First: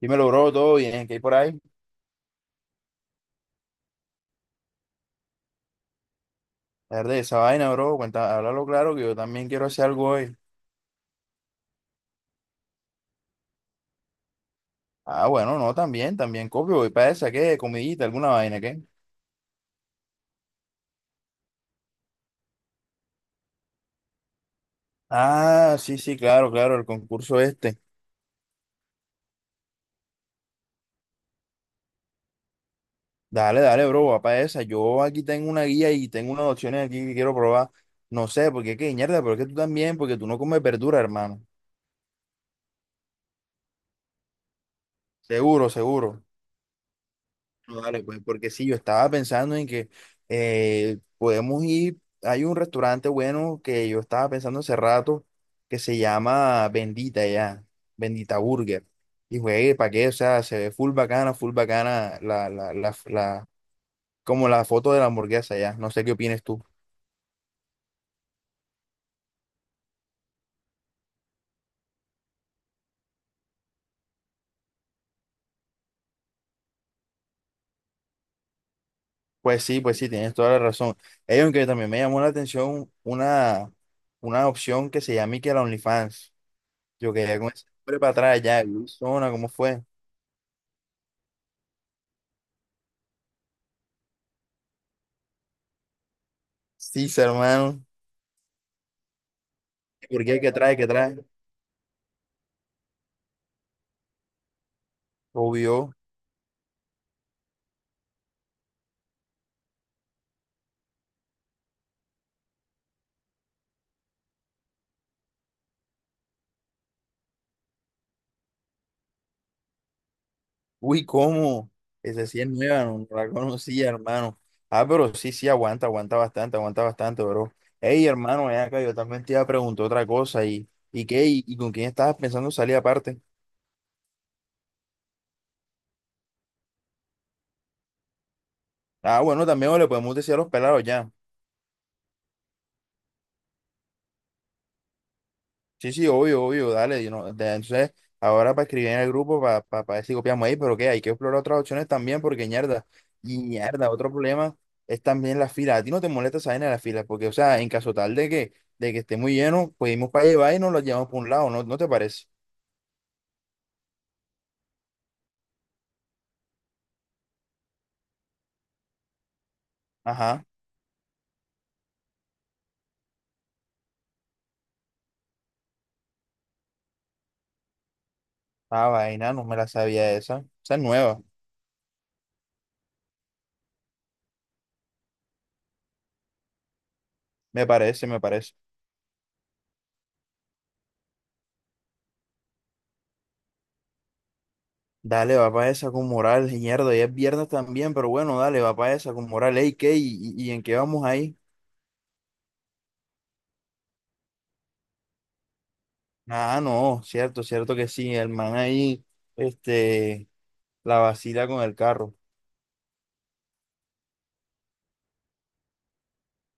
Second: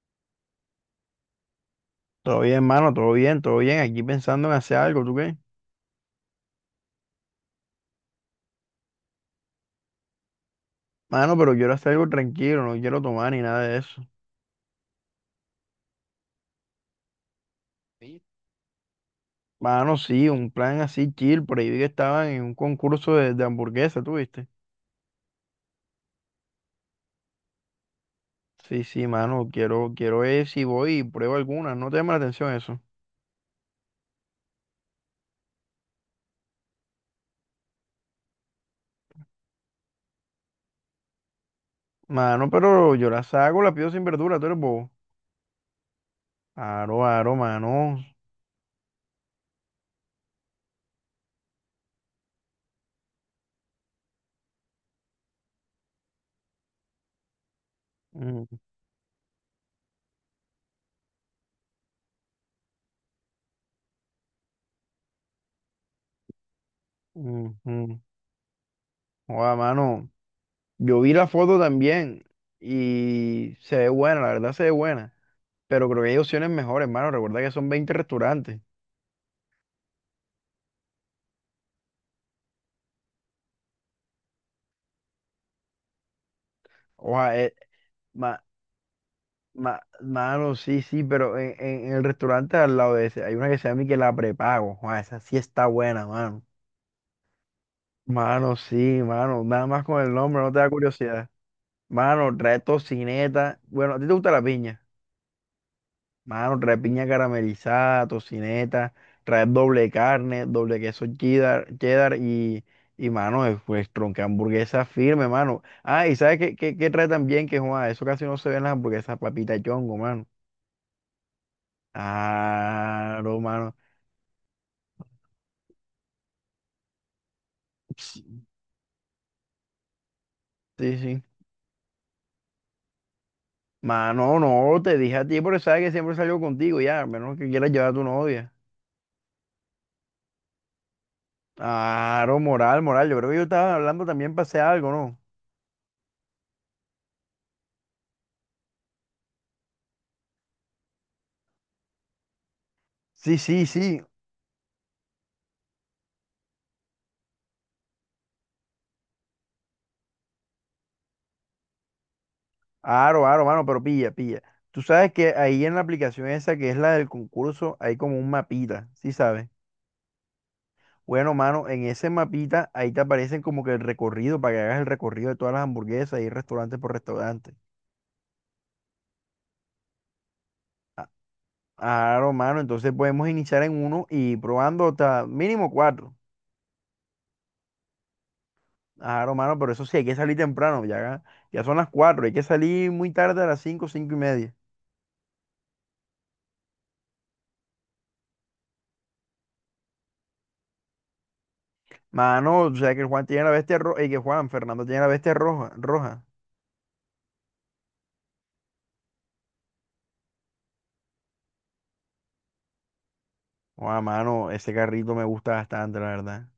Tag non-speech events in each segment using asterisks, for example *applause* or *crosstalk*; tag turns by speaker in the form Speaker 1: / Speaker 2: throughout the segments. Speaker 1: Dímelo, bro, todo bien, ¿qué hay por ahí?
Speaker 2: Todo bien, mano, todo bien, todo bien. Aquí pensando en hacer algo, ¿tú qué?
Speaker 1: Verde esa vaina, bro, cuenta, háblalo claro que yo también quiero hacer algo hoy.
Speaker 2: Mano, pero quiero hacer algo tranquilo, no quiero tomar ni nada de eso.
Speaker 1: Ah, bueno, no, también, también copio, voy para esa, ¿qué? Comidita,
Speaker 2: Sí.
Speaker 1: alguna vaina, ¿qué?
Speaker 2: Mano, sí, un plan así chill, por ahí vi que estaban en un concurso de hamburguesa, ¿tú viste?
Speaker 1: Ah, sí, sí, claro, claro, el concurso este.
Speaker 2: Sí, sí, mano, quiero ver si voy y pruebo alguna, no te llama la atención eso.
Speaker 1: Dale, dale, bro, va para esa. Yo aquí tengo una guía y tengo unas opciones aquí que quiero probar. No sé, porque qué, mierda, pero es que tú también, porque tú no comes verdura, hermano.
Speaker 2: Mano, pero yo las hago, las pido sin verdura, tú eres bobo.
Speaker 1: Seguro, seguro.
Speaker 2: Aro, aro,
Speaker 1: No, dale,
Speaker 2: mano.
Speaker 1: pues, porque sí, yo estaba pensando en que podemos ir, hay un restaurante bueno que yo estaba pensando hace rato que se llama Bendita
Speaker 2: Mm,
Speaker 1: Burger. Y juegue, ¿para qué? O sea, se ve full bacana como la foto de la hamburguesa ya. No sé qué opines tú.
Speaker 2: mm, mm. Joda, mano, yo vi la foto también y se ve buena, la verdad se ve buena. Pero creo que hay opciones mejores, mano. Recuerda que son 20 restaurantes.
Speaker 1: Pues sí, tienes toda la razón. Ellos aunque también me llamó la atención una opción que se llama y que la OnlyFans. Yo
Speaker 2: Oja,
Speaker 1: quería *laughs* con ese nombre para
Speaker 2: ma-
Speaker 1: atrás ya, Luisona, ¿cómo fue?
Speaker 2: mano, sí, sí, pero en el restaurante al lado de ese hay una que se llama que la prepago. Oja, esa sí está buena, mano.
Speaker 1: Sí, hermano.
Speaker 2: Mano, sí, mano. Nada más con el
Speaker 1: ¿Por qué?
Speaker 2: nombre, no
Speaker 1: ¿Qué
Speaker 2: te da
Speaker 1: trae? ¿Qué trae?
Speaker 2: curiosidad. Mano, trae tocineta. Bueno, ¿a ti te gusta la piña?
Speaker 1: Obvio.
Speaker 2: Mano, trae piña caramelizada, tocineta, trae doble carne, doble queso cheddar y mano, pues tronca hamburguesa firme, mano. Ah, y ¿sabes qué, trae también? Que, Juan, eso casi no se ve en las hamburguesas, papita chongo, mano.
Speaker 1: Uy, ¿cómo? Esa sí es nueva, no la
Speaker 2: Claro, mano.
Speaker 1: conocía, hermano. Ah, pero sí, sí, aguanta, aguanta bastante, bro. Ey, hermano, ven acá, yo también te iba a preguntar otra cosa. ¿Y,
Speaker 2: Sí,
Speaker 1: y
Speaker 2: sí.
Speaker 1: qué? ¿Y con quién estabas pensando salir aparte?
Speaker 2: Mano, no, te dije a ti, pero sabes que siempre salgo contigo, ya, a menos que quieras llevar a tu novia.
Speaker 1: Ah, bueno, también le podemos decir a los pelados ya.
Speaker 2: Claro, moral, moral. Yo creo que yo estaba hablando también, para hacer algo, ¿no?
Speaker 1: Sí, sí, obvio, obvio, dale. Entonces, ahora para escribir en el grupo, pa ver si copiamos ahí, pero qué, hay que explorar otras opciones también, porque ñerda,
Speaker 2: Sí,
Speaker 1: y
Speaker 2: sí,
Speaker 1: ñerda,
Speaker 2: sí.
Speaker 1: otro problema es también la fila. A ti no te molesta esa vaina de la fila, porque, o sea, en caso tal de que esté muy lleno, pues irnos para llevar y nos lo llevamos por un lado, ¿no te parece?
Speaker 2: Aro, aro, mano, pero pilla, pilla. Tú sabes que ahí en la aplicación esa que es la del concurso hay como un mapita, ¿sí sabes?
Speaker 1: Ajá,
Speaker 2: Bueno, mano, en ese mapita ahí te aparecen como que el recorrido para que hagas el recorrido de todas las hamburguesas y restaurante por restaurante.
Speaker 1: ah, vaina, no me la sabía esa. Esa es nueva,
Speaker 2: Aro, mano, entonces podemos iniciar en uno y probando hasta mínimo 4.
Speaker 1: me parece, me parece.
Speaker 2: Aro, mano, pero eso sí, hay que salir temprano, ya, ya son las 4, hay que salir muy tarde a las 5, 5:30.
Speaker 1: Dale, va para esa con moral, ñerda, ya es viernes también, pero bueno, dale, va para esa con moral, ey, ¿qué? ¿Y en qué vamos ahí?
Speaker 2: Mano, o sea que el Juan tiene la bestia roja, y que Juan, Fernando tiene la bestia roja, roja.
Speaker 1: Ah, no, cierto, cierto que sí. El man ahí, este, la vacila con el carro.
Speaker 2: Oh, mano, ese carrito me gusta bastante, la verdad.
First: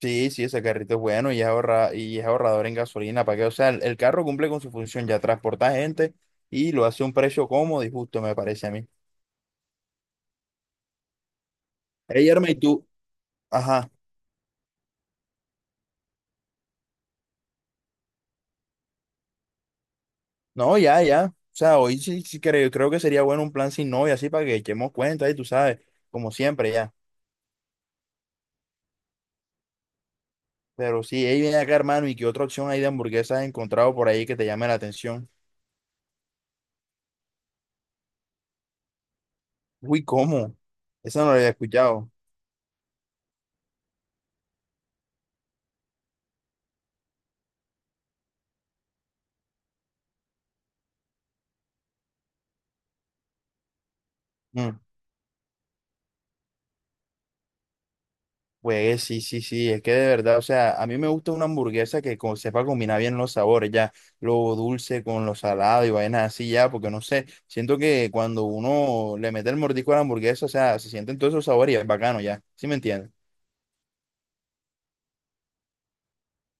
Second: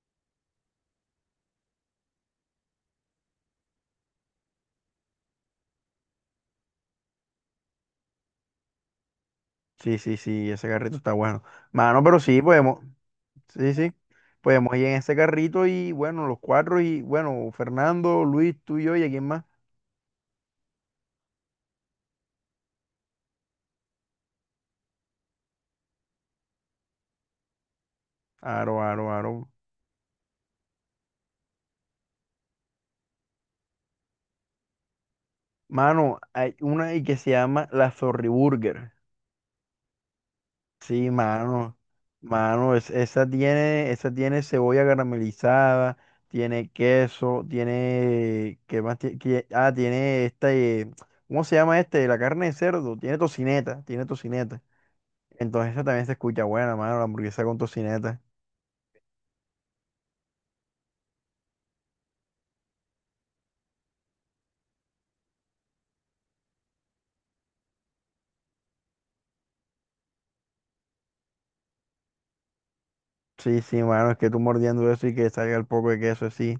Speaker 1: Sí, sí, ese carrito es bueno y es ahorrador en gasolina, ¿para que? O sea, el carro cumple con su función, ya transporta gente y lo hace a un precio cómodo y justo, me parece a mí.
Speaker 2: Sí, sí, sí, ese carrito está bueno. Mano, pero
Speaker 1: Ey,
Speaker 2: sí,
Speaker 1: Erma, y
Speaker 2: podemos,
Speaker 1: tú,
Speaker 2: sí,
Speaker 1: ajá,
Speaker 2: sí, podemos ir en ese carrito y bueno, los cuatro y bueno, Fernando, Luis, tú y yo y a quién más.
Speaker 1: no, ya, ya. O sea, hoy sí creo que sería bueno un plan sin novia, así para que echemos cuenta y tú sabes, como siempre, ya.
Speaker 2: Aro, aro, aro.
Speaker 1: Pero sí, ahí viene acá, hermano, y qué otra opción hay de hamburguesas has encontrado por ahí que te llame la atención.
Speaker 2: Mano, hay una ahí que se llama la Zorri Burger.
Speaker 1: Uy, ¿cómo?
Speaker 2: Sí,
Speaker 1: Esa no la había
Speaker 2: mano,
Speaker 1: escuchado.
Speaker 2: mano, esa tiene cebolla caramelizada, tiene queso, tiene, ¿qué más Ah, tiene esta, ¿cómo se llama este? La carne de cerdo, tiene tocineta, tiene tocineta.
Speaker 1: Mm,
Speaker 2: Entonces esa también se escucha buena, mano, la hamburguesa con tocineta.
Speaker 1: Pues sí, sí, sí, es que de verdad, o sea, a mí me gusta una hamburguesa que sepa combinar bien los sabores, ya, lo dulce con lo salado y vainas así, ya, porque no sé, siento que cuando uno le mete el mordisco a la hamburguesa, o sea, se sienten todos esos sabores y es bacano, ya, ¿sí me entiendes?
Speaker 2: Sí, sí, mano, es que tú mordiendo eso y que salga el poco de queso, sí.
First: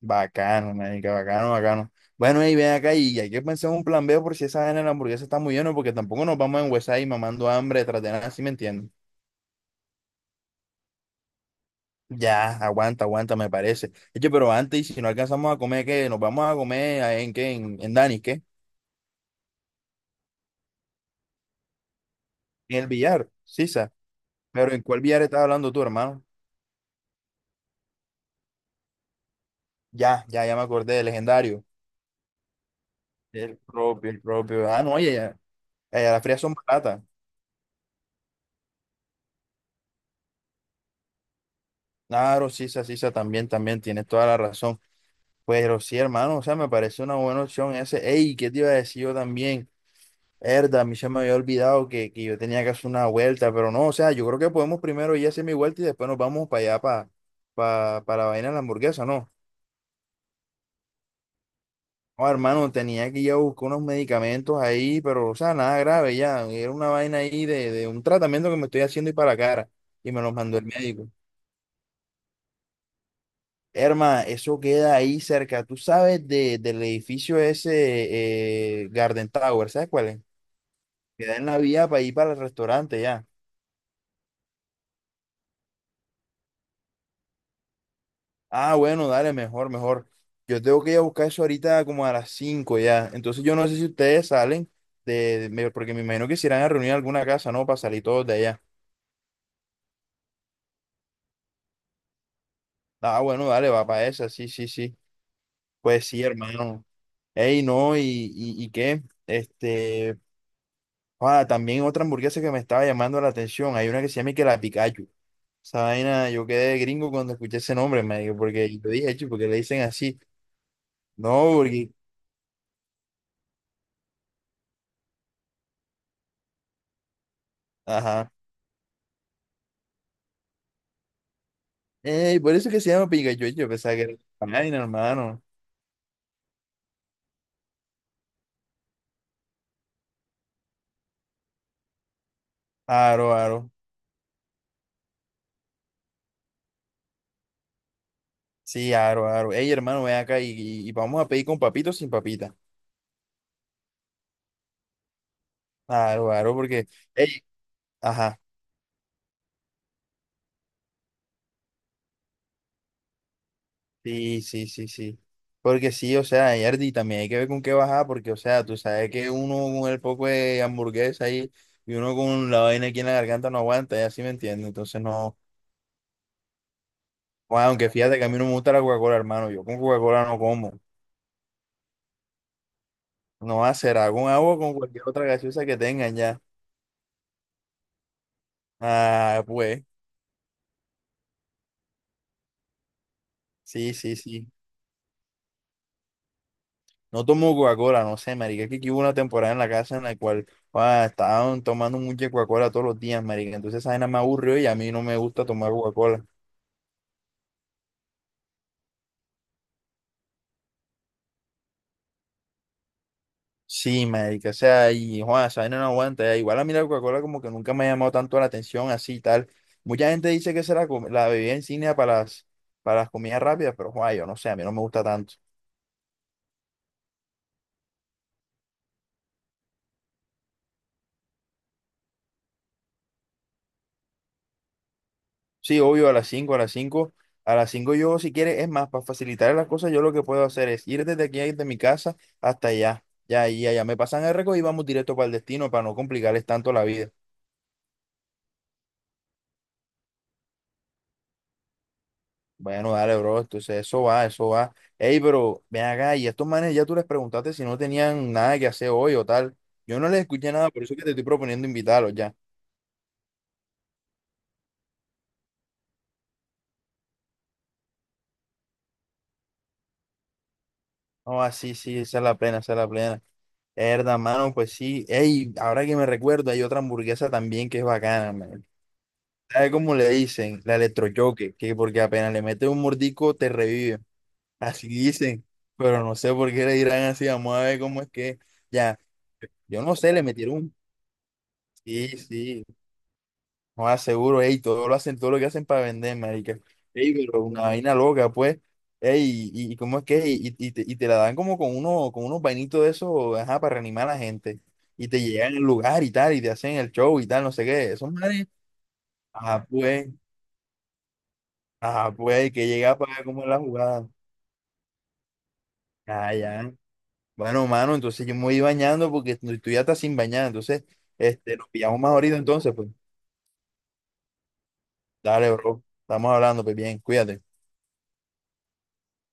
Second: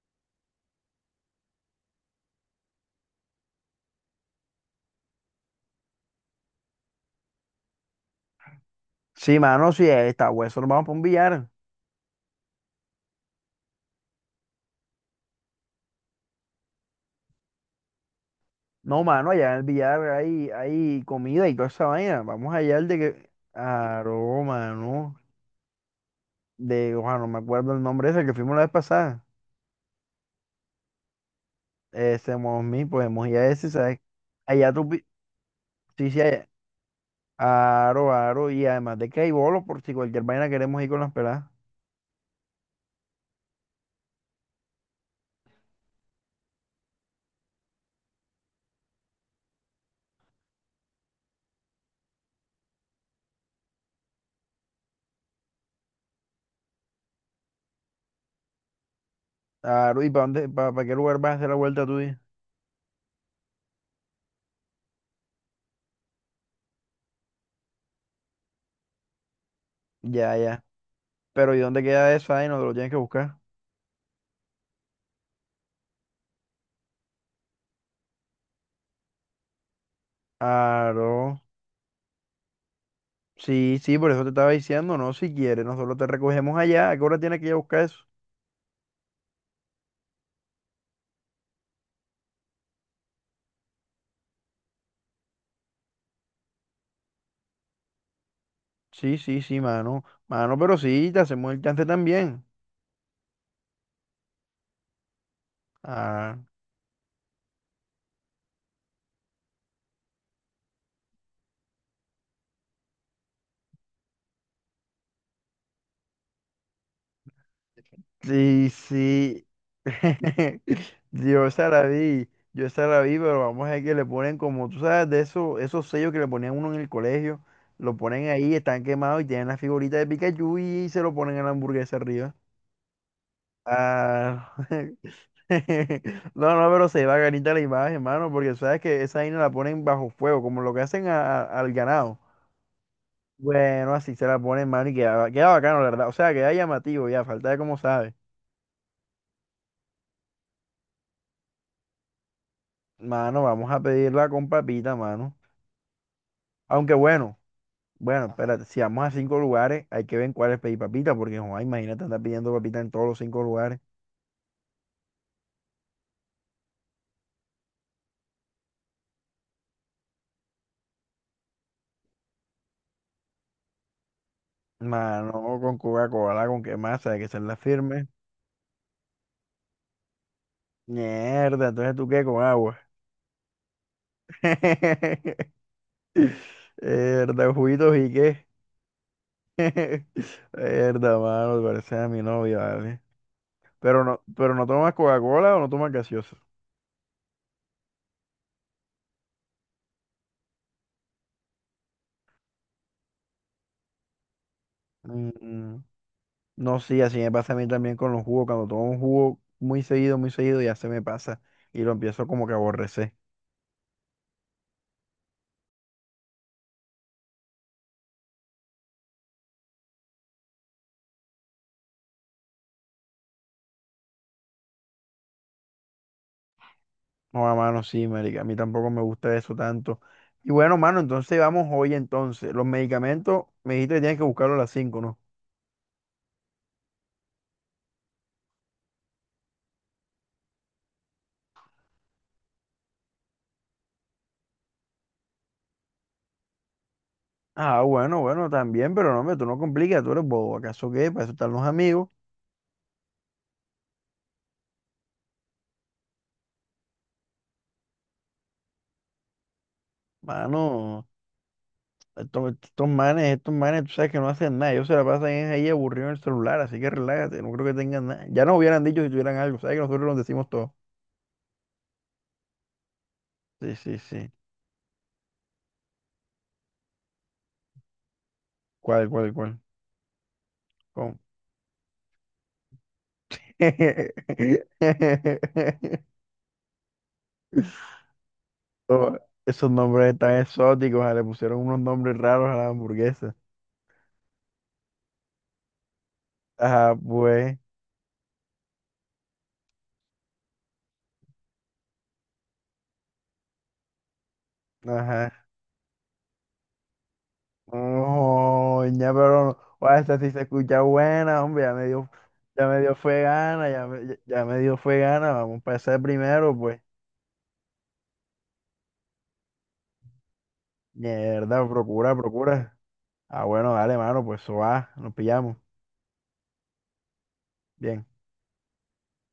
Speaker 1: Bacano, marica, bacano, bacano. Bueno, y ven acá y hay que pensar un plan B por si esa vaina de la hamburguesa está muy llena, porque tampoco nos vamos a enguesar y mamando hambre tras de nada, ¿sí me entiendes?
Speaker 2: Sí, mano, sí, está hueso, nos vamos para un billar.
Speaker 1: Ya, aguanta, aguanta, me parece. Oye, pero antes, y si no alcanzamos a comer, ¿qué? ¿Nos vamos a comer en qué? ¿En Dani, qué?
Speaker 2: No, mano, allá en el billar hay comida y toda esa vaina. Vamos allá
Speaker 1: En el
Speaker 2: al de
Speaker 1: billar,
Speaker 2: que
Speaker 1: Sisa.
Speaker 2: Aroma,
Speaker 1: Pero ¿en cuál
Speaker 2: ¿no?
Speaker 1: billar estás hablando tú, hermano?
Speaker 2: De, ojalá, no me acuerdo el nombre ese que fuimos la vez pasada.
Speaker 1: Ya, ya, ya me acordé, el legendario.
Speaker 2: Ese Mosmi, podemos ir a
Speaker 1: El
Speaker 2: ese, ¿sabes?
Speaker 1: propio, el
Speaker 2: Allá
Speaker 1: propio. Ah,
Speaker 2: tú,
Speaker 1: no, oye, ya. Ya,
Speaker 2: sí,
Speaker 1: ya
Speaker 2: sí,
Speaker 1: las frías
Speaker 2: allá.
Speaker 1: son baratas.
Speaker 2: Aro, aro, y además de que hay bolos por si cualquier vaina queremos ir con las peladas.
Speaker 1: Claro, Sisa, Sisa, también, también, tienes toda la razón. Pero sí, hermano, o sea, me parece una buena opción ese. Ey, ¿qué te iba a decir yo también? Verdad, a mí se me había olvidado que yo tenía que hacer una vuelta, pero no, o sea, yo creo que podemos primero ir a hacer mi vuelta y después nos vamos para allá, para la vaina de la hamburguesa, ¿no?
Speaker 2: Aro, ¿y para dónde, qué lugar vas a hacer la vuelta tuya?
Speaker 1: Oh, hermano, tenía que ir a buscar unos medicamentos ahí, pero, o sea, nada grave ya, era una vaina ahí de un tratamiento que me estoy haciendo y para la cara, y me los
Speaker 2: Ya,
Speaker 1: mandó
Speaker 2: ya.
Speaker 1: el médico.
Speaker 2: Pero ¿y dónde queda eso ahí? Nos lo tienes que buscar.
Speaker 1: Herma, eso queda ahí cerca, tú sabes del edificio ese, Garden Tower, ¿sabes cuál es?
Speaker 2: Aro.
Speaker 1: Queda en la vía para ir para el restaurante ya.
Speaker 2: Sí, sí, por eso te estaba diciendo, no, si quieres, nosotros te recogemos allá. ¿A qué hora tienes que ir a buscar eso?
Speaker 1: Ah, bueno, dale, mejor, mejor. Yo tengo que ir a buscar eso ahorita como a las 5 ya. Entonces yo no sé si ustedes salen porque me imagino que se irán a reunir en alguna casa, ¿no? Para salir todos de allá.
Speaker 2: Sí, sí, sí, mano. Mano, pero sí, te hacemos el chance también.
Speaker 1: Ah, bueno, dale, va para esa, sí, sí, sí. Pues sí,
Speaker 2: Ah,
Speaker 1: hermano. Ey, no, y qué, también otra hamburguesa que me estaba llamando la atención. Hay una que se llama y que la Pikachu. Esa vaina, yo quedé gringo cuando escuché ese nombre, me porque
Speaker 2: sí,
Speaker 1: yo dije, "Chu, ¿por
Speaker 2: sí.
Speaker 1: qué le dicen así?"
Speaker 2: *laughs* Yo
Speaker 1: No,
Speaker 2: esa la
Speaker 1: porque,
Speaker 2: vi, yo esa la vi, pero vamos a ver que le ponen como, tú sabes, de esos sellos que le ponían uno en el colegio, lo ponen
Speaker 1: ajá.
Speaker 2: ahí, están quemados y tienen la figurita de Pikachu y se lo ponen en la hamburguesa arriba.
Speaker 1: Ey, por eso es que se llama Pikachu, yo pensaba que era otra
Speaker 2: Ah,
Speaker 1: vaina,
Speaker 2: *laughs*
Speaker 1: hermano.
Speaker 2: no, no, pero se va ganita la imagen, hermano, porque sabes que esa vaina la ponen bajo fuego, como lo que hacen al ganado.
Speaker 1: Aro, aro.
Speaker 2: Bueno, así se la ponen, mano, y queda bacano, la verdad. O sea, queda llamativo, ya, falta de cómo sabe.
Speaker 1: Sí, aro, aro. Ey, hermano, ven acá y vamos a pedir con papito o sin papita.
Speaker 2: Mano, vamos a pedirla con papita, mano.
Speaker 1: Aro, aro, porque.
Speaker 2: Aunque bueno,
Speaker 1: Ey,
Speaker 2: bueno,
Speaker 1: ajá.
Speaker 2: espérate, si vamos a 5 lugares, hay que ver en cuáles pedir papita, porque joder, imagínate andar pidiendo papita en todos los 5 lugares.
Speaker 1: Sí, sí, sí, sí. Porque sí, o sea, Yardi, también hay que ver con qué bajar, porque, o sea, tú sabes que uno con el poco de hamburguesa ahí y uno con la vaina aquí en la garganta no aguanta, ya sí me entiende. Entonces, no.
Speaker 2: Mano, con Coca-Cola, ¿con qué masa? Hay que ser la
Speaker 1: Bueno, aunque
Speaker 2: firme.
Speaker 1: fíjate que a mí no me gusta la Coca-Cola, hermano. Yo con Coca-Cola no como.
Speaker 2: Mierda, entonces tú qué con agua.
Speaker 1: No va a ser, con agua o con cualquier otra
Speaker 2: *laughs*
Speaker 1: gaseosa que tengan ya.
Speaker 2: Mierda, juguitos y qué.
Speaker 1: Ah,
Speaker 2: *laughs*
Speaker 1: pues,
Speaker 2: Mierda, mano, parece a mi novia, ¿vale?
Speaker 1: sí, sí, sí.
Speaker 2: Pero no tomas Coca-Cola o no tomas gaseosa.
Speaker 1: No tomo Coca-Cola, no sé, marica. Es que aquí hubo una temporada en la casa en la cual estaban tomando mucha Coca-Cola todos los días, marica. Entonces esa vaina me aburrió y a mí no me gusta tomar
Speaker 2: Mm,
Speaker 1: Coca-Cola.
Speaker 2: No, sí, así me pasa a mí también con los jugos. Cuando tomo un jugo muy seguido, ya se me pasa y lo empiezo como que a aborrecer.
Speaker 1: Sí, marica, o sea, y Juan, esa vaina no aguanta, ya. Igual a mí la Coca-Cola como que nunca me ha llamado tanto la atención, así y tal. Mucha gente dice que será la bebida insignia para las comidas rápidas, pero Juan, yo no sé, a mí no me gusta tanto.
Speaker 2: No, a mano, sí, marica. A mí tampoco me gusta eso tanto. Y bueno, mano, entonces vamos hoy entonces. Los medicamentos, me dijiste que tienes que buscarlos a las 5, ¿no?
Speaker 1: Sí, obvio, a las 5 a las 5 A las 5 yo, si quieres, es más, para facilitar las cosas, yo lo que puedo hacer es ir desde aquí, desde mi casa hasta allá. Ya, y allá me pasan el récord y vamos directo para el destino para no complicarles tanto la vida.
Speaker 2: Ah, bueno, bueno, también, pero no, hombre, tú no complicas, tú eres bobo. ¿Acaso qué? Para eso están los amigos.
Speaker 1: Bueno, dale, bro, entonces eso va, eso va. Ey, pero ven acá, y a estos manes ya tú les preguntaste si no tenían nada que hacer hoy o tal. Yo no les escuché nada, por eso que
Speaker 2: Mano,
Speaker 1: te estoy proponiendo invitarlos ya.
Speaker 2: estos manes, estos manes, tú sabes que no hacen nada. Ellos se la pasan es ahí aburridos en el celular, así que relájate, no creo que tengan nada. Ya nos hubieran dicho si tuvieran algo, sabes que nosotros los decimos todo.
Speaker 1: Oh, sí, sí, esa es la plena, esa es la plena.
Speaker 2: Sí, sí,
Speaker 1: Herda,
Speaker 2: sí.
Speaker 1: mano, pues sí. Ey, ahora que me recuerdo, hay otra hamburguesa también que es bacana, man.
Speaker 2: ¿Cuál, cuál, cuál?
Speaker 1: ¿Sabe cómo le dicen? La
Speaker 2: ¿Cómo?
Speaker 1: electrochoque, que porque apenas le meten un mordico te revive. Así dicen, pero no
Speaker 2: *laughs*
Speaker 1: sé por qué le dirán así, vamos a ver cómo es que. Ya,
Speaker 2: Oh, esos
Speaker 1: yo no sé,
Speaker 2: nombres
Speaker 1: le
Speaker 2: tan
Speaker 1: metieron un.
Speaker 2: exóticos, le pusieron unos nombres
Speaker 1: Sí,
Speaker 2: raros a
Speaker 1: sí,
Speaker 2: la hamburguesa.
Speaker 1: no aseguro, ey, todo lo hacen, todo lo que hacen para vender, marica.
Speaker 2: Ajá,
Speaker 1: Ey, pero
Speaker 2: pues,
Speaker 1: una vaina loca, pues. Ey, y cómo es que, y te la dan como con uno, con unos vainitos de esos, ajá, para reanimar a la gente. Y te
Speaker 2: ajá.
Speaker 1: llegan al lugar y tal, y te hacen el show y tal, no sé qué. Esos manes,
Speaker 2: No, ya, pero no.
Speaker 1: ajá,
Speaker 2: Oye,
Speaker 1: pues.
Speaker 2: esta sí se escucha buena, hombre,
Speaker 1: Ah, pues hay
Speaker 2: ya
Speaker 1: que
Speaker 2: me dio
Speaker 1: llegar para
Speaker 2: fue
Speaker 1: ver cómo es la
Speaker 2: gana,
Speaker 1: jugada.
Speaker 2: ya me dio fue gana, vamos para ese
Speaker 1: Ah,
Speaker 2: primero,
Speaker 1: ya.
Speaker 2: pues.
Speaker 1: Bueno, mano, entonces yo me voy bañando porque tú ya estás sin bañar. Entonces,
Speaker 2: Mierda,
Speaker 1: nos pillamos más
Speaker 2: procura,
Speaker 1: ahorita entonces,
Speaker 2: procura.
Speaker 1: pues.
Speaker 2: Ah, bueno, dale, mano, pues eso va, nos
Speaker 1: Dale,
Speaker 2: pillamos.
Speaker 1: bro. Estamos hablando, pues bien, cuídate.
Speaker 2: Bien.